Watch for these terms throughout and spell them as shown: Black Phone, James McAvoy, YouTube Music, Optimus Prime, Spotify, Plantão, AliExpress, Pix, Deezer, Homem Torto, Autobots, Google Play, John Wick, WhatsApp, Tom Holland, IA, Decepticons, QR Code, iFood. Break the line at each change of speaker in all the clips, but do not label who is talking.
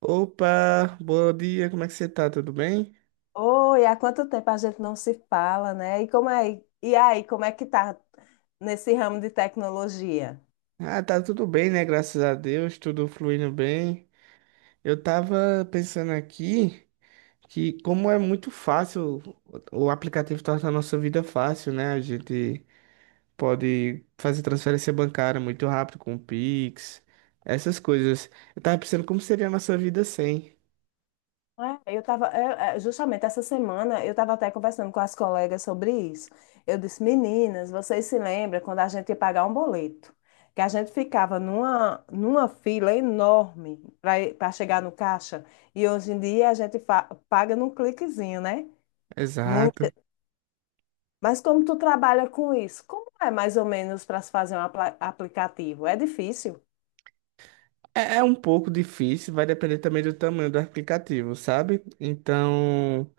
Opa, bom dia, como é que você tá? Tudo bem?
Oi, há quanto tempo a gente não se fala, né? E como é, e aí, como é que tá nesse ramo de tecnologia?
Ah, tá tudo bem, né? Graças a Deus, tudo fluindo bem. Eu tava pensando aqui que como é muito fácil, o aplicativo torna a nossa vida fácil, né? A gente pode fazer transferência bancária muito rápido com o Pix, essas coisas. Eu tava pensando como seria a nossa vida sem.
É, eu tava, é, é, Justamente essa semana eu estava até conversando com as colegas sobre isso. Eu disse, meninas, vocês se lembram quando a gente ia pagar um boleto? Que a gente ficava numa fila enorme para chegar no caixa, e hoje em dia a gente paga num cliquezinho, né?
Exato.
Mas como tu trabalha com isso? Como é mais ou menos para se fazer um aplicativo? É difícil?
É um pouco difícil, vai depender também do tamanho do aplicativo, sabe? Então,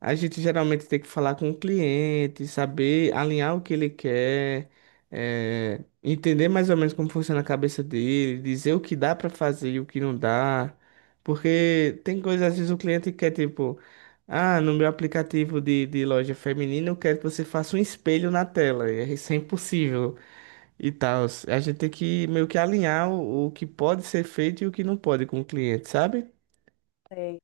a gente geralmente tem que falar com o cliente, saber alinhar o que ele quer, entender mais ou menos como funciona a cabeça dele, dizer o que dá para fazer e o que não dá. Porque tem coisas, às vezes o cliente quer, tipo, ah, no meu aplicativo de loja feminina eu quero que você faça um espelho na tela. E é isso é impossível e tal. A gente tem que meio que alinhar o que pode ser feito e o que não pode com o cliente, sabe?
Sei.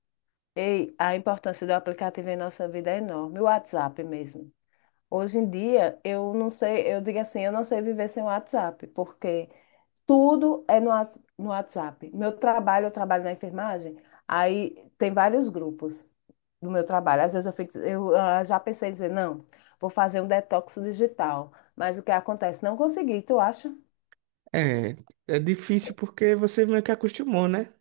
Ei, a importância do aplicativo em nossa vida é enorme. O WhatsApp mesmo. Hoje em dia, eu não sei, eu digo assim, eu não sei viver sem o WhatsApp, porque tudo é no WhatsApp. Meu trabalho, eu trabalho na enfermagem, aí tem vários grupos do meu trabalho. Às vezes eu fico, já pensei em dizer, não, vou fazer um detox digital. Mas o que acontece? Não consegui, tu acha?
É, é difícil porque você meio que acostumou, né?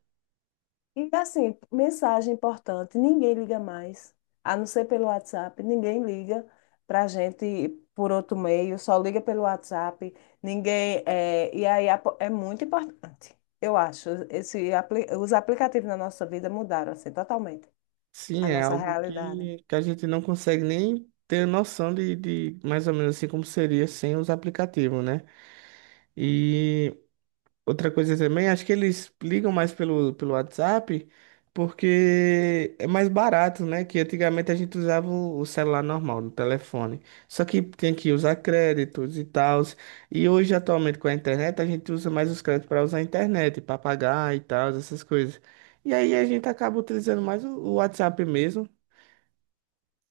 E assim, mensagem importante, ninguém liga mais, a não ser pelo WhatsApp, ninguém liga para a gente por outro meio, só liga pelo WhatsApp, ninguém. É, e aí é muito importante, eu acho. Os aplicativos na nossa vida mudaram assim, totalmente
Sim,
a
é
nossa
algo
realidade.
que a gente não consegue nem ter noção de mais ou menos assim como seria sem os aplicativos, né? E outra coisa também, acho que eles ligam mais pelo WhatsApp porque é mais barato, né? Que antigamente a gente usava o celular normal, no telefone. Só que tem que usar créditos e tal. E hoje, atualmente, com a internet, a gente usa mais os créditos para usar a internet, para pagar e tal, essas coisas. E aí a gente acaba utilizando mais o WhatsApp mesmo,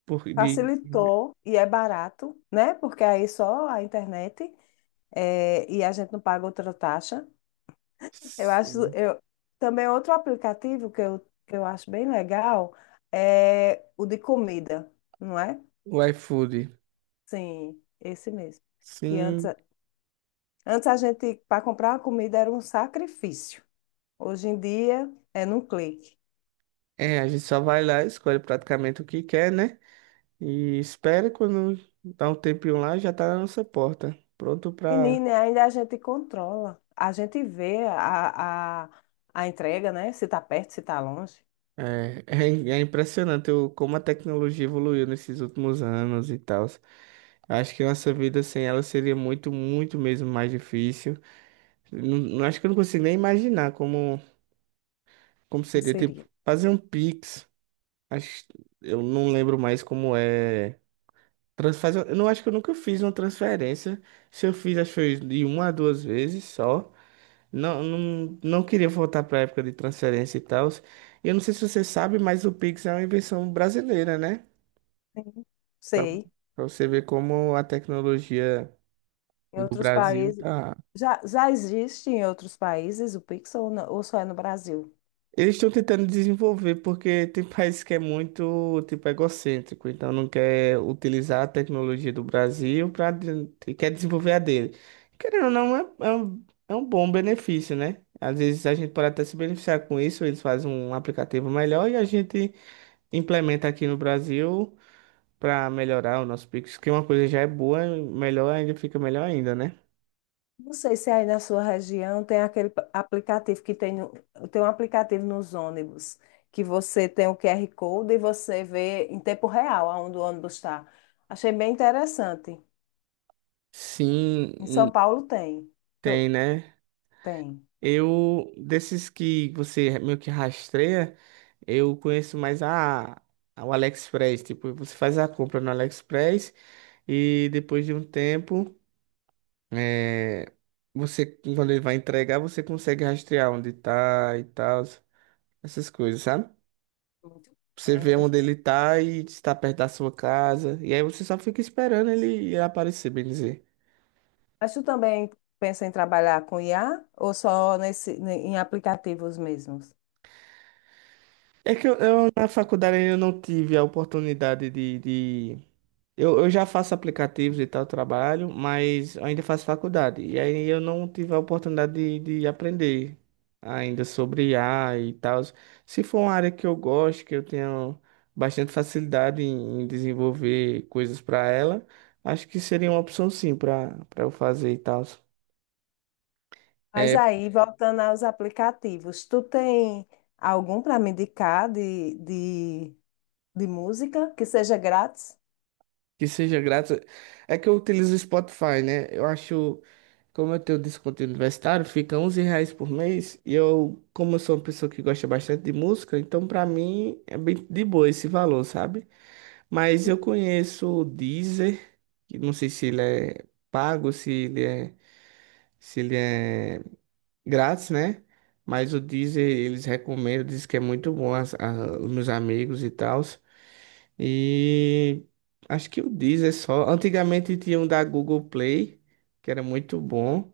por, de,
Facilitou e é barato, né? Porque aí só a internet é, e a gente não paga outra taxa. Eu acho,
Sim.
eu também outro aplicativo que eu acho bem legal é o de comida, não é?
O iFood.
Sim, esse mesmo. Que antes,
Sim,
antes a gente para comprar uma comida era um sacrifício. Hoje em dia é num clique.
é, a gente só vai lá, e escolhe praticamente o que quer, né? E espere quando dá um tempinho lá, já tá na nossa porta. Pronto pra.
Menina, ainda a gente controla. A gente vê a entrega, né? Se está perto, se está longe.
É, é, é impressionante o, como a tecnologia evoluiu nesses últimos anos e tal. Acho que nossa vida sem ela seria muito, muito mesmo mais difícil. Acho que eu não consigo nem imaginar como, como
Como
seria, tipo,
seria?
fazer um Pix. Acho, eu não lembro mais como é. Eu não acho que eu nunca fiz uma transferência. Se eu fiz, acho que foi de uma a duas vezes só. Não, não, não queria voltar para a época de transferência e tal. Eu não sei se você sabe, mas o Pix é uma invenção brasileira, né?
Sim.
Para
Sei.
você ver como a tecnologia
Em
do
outros
Brasil
países
tá.
já, já existe em outros países o Pix ou, ou só é no Brasil?
Eles estão tentando desenvolver porque tem países que é muito, tipo, egocêntrico, então não quer utilizar a tecnologia do Brasil para quer desenvolver a dele. Querendo ou não, é um bom benefício, né? Às vezes a gente pode até se beneficiar com isso, eles fazem um aplicativo melhor e a gente implementa aqui no Brasil para melhorar o nosso Pix, que uma coisa já é boa, melhor ainda fica melhor ainda, né?
Não sei se aí na sua região tem aquele aplicativo que tem, tem um aplicativo nos ônibus, que você tem o QR Code e você vê em tempo real aonde o ônibus está. Achei bem interessante.
Sim,
Em São
hum.
Paulo tem.
Tem,
Tô-
né?
Tem.
Eu, desses que você meio que rastreia, eu conheço mais o AliExpress. Tipo, você faz a compra no AliExpress e depois de um tempo, é, você, quando ele vai entregar, você consegue rastrear onde tá e tal, essas coisas, sabe?
Muito bom.
Você vê
É.
onde ele tá e se tá perto da sua casa. E aí você só fica esperando ele aparecer, bem dizer.
Mas tu também pensa em trabalhar com IA ou só nesse, em aplicativos mesmos?
É que na faculdade ainda não tive a oportunidade de... Eu já faço aplicativos e tal, trabalho, mas ainda faço faculdade. E aí eu não tive a oportunidade de aprender ainda sobre I a e tal. Se for uma área que eu gosto, que eu tenho bastante facilidade em desenvolver coisas para ela, acho que seria uma opção sim para eu fazer e tal.
Mas
É,
aí, voltando aos aplicativos, tu tem algum para me indicar de música que seja grátis?
que seja grátis. É que eu utilizo o Spotify, né? Eu acho, como eu tenho desconto universitário, fica 11 reais por mês. E eu, como eu sou uma pessoa que gosta bastante de música, então pra mim é bem de boa esse valor, sabe? Mas eu
Sim.
conheço o Deezer, que não sei se ele é pago, se ele é grátis, né? Mas o Deezer eles recomendam, dizem que é muito bom os meus amigos e tal. E acho que o Deezer é só. Antigamente tinha um da Google Play, que era muito bom.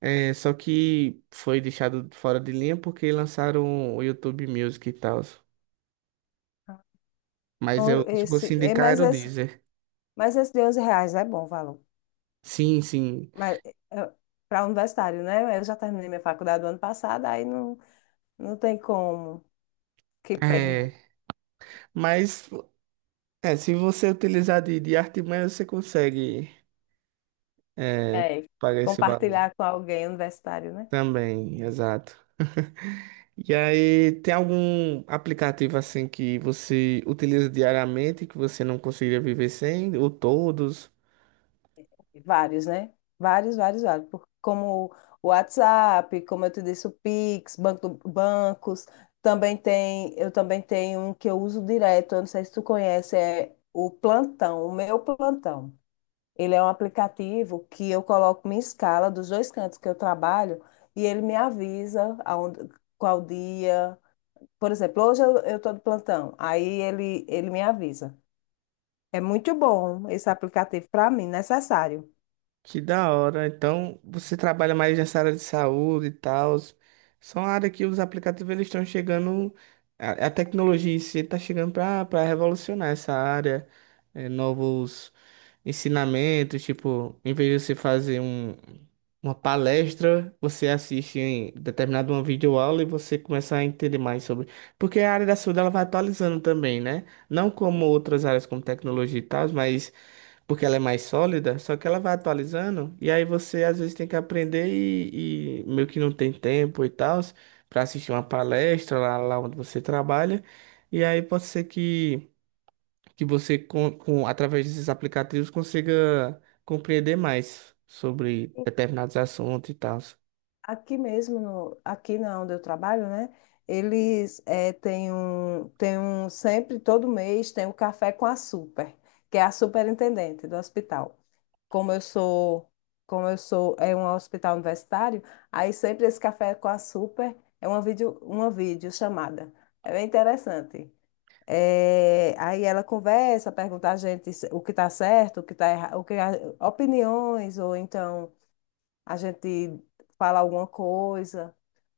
É, só que foi deixado fora de linha porque lançaram o YouTube Music e tal. Mas
Ou
eu, se fosse
Esse, é,
indicar, era o Deezer.
mas esse de R$ 11 é bom o valor.
Sim, sim.
Mas para universitário, né? Eu já terminei minha faculdade do ano passado, aí não, não tem como. Que pena.
É, mas se você utilizar de artimanha, você consegue é,
É,
pagar esse valor
compartilhar com alguém universitário, né?
também, exato. E aí, tem algum aplicativo assim que você utiliza diariamente que você não conseguiria viver sem? Ou todos?
Vários, né? Vários, vários, vários. Como o WhatsApp, como eu te disse, o Pix, banco, bancos. Também tem, eu também tenho um que eu uso direto, eu não sei se tu conhece, é o Plantão, o meu Plantão. Ele é um aplicativo que eu coloco minha escala dos dois cantos que eu trabalho e ele me avisa aonde, qual dia. Por exemplo, hoje eu tô de plantão, aí ele me avisa. É muito bom esse aplicativo para mim, necessário.
Que da hora. Então, você trabalha mais nessa área de saúde e tal. São áreas que os aplicativos eles estão chegando. A tecnologia em si está chegando para revolucionar essa área. É, novos ensinamentos, tipo, em vez de você fazer uma palestra, você assiste em determinado uma videoaula e você começa a entender mais sobre. Porque a área da saúde ela vai atualizando também, né? Não como outras áreas como tecnologia e tal, mas porque ela é mais sólida, só que ela vai atualizando, e aí você às vezes tem que aprender e meio que não tem tempo e tal, para assistir uma palestra lá, lá onde você trabalha, e aí pode ser que você, através desses aplicativos, consiga compreender mais sobre determinados assuntos e tal.
Aqui mesmo, no, aqui na onde eu trabalho, né? Eles têm um, sempre, todo mês, tem o café com a super, que é a superintendente do hospital. Como eu sou, é um hospital universitário, aí sempre esse café com a super é uma uma videochamada. É bem interessante. É, aí ela conversa, pergunta a gente o que está certo, o que está errado, opiniões, ou então a gente fala alguma coisa.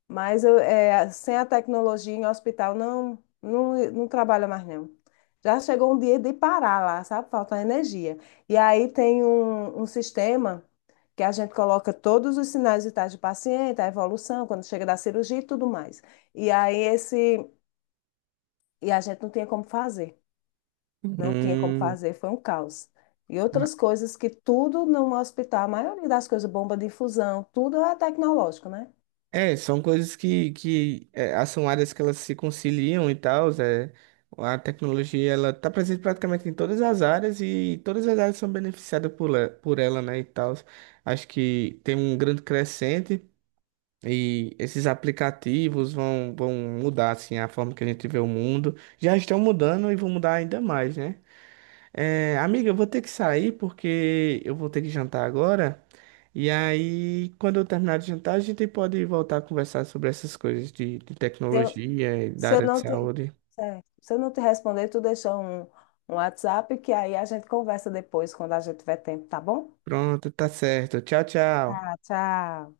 Mas eu, é, sem a tecnologia em hospital, não, não, não trabalha mais não. Já chegou um dia de parar lá, sabe? Falta energia. E aí tem um sistema que a gente coloca todos os sinais vitais do paciente, a evolução, quando chega da cirurgia e tudo mais. E aí esse, e a gente não tinha como fazer, foi um caos. E outras coisas que tudo no hospital, a maioria das coisas, bomba de infusão, tudo é tecnológico, né?
É, são coisas que são áreas que elas se conciliam e tal. É, a tecnologia ela tá presente praticamente em todas as áreas e todas as áreas são beneficiadas por, por ela, né, e tal. Acho que tem um grande crescente e esses aplicativos vão mudar assim a forma que a gente vê o mundo. Já estão mudando e vão mudar ainda mais, né? É, amiga, eu vou ter que sair porque eu vou ter que jantar agora. E aí, quando eu terminar de jantar, a gente pode voltar a conversar sobre essas coisas de
Se eu,
tecnologia e da
se eu
área de
não te,
saúde.
certo. Se eu não te responder, tu deixa um WhatsApp que aí a gente conversa depois, quando a gente tiver tempo, tá bom?
Pronto, tá certo. Tchau, tchau.
Tá, tchau.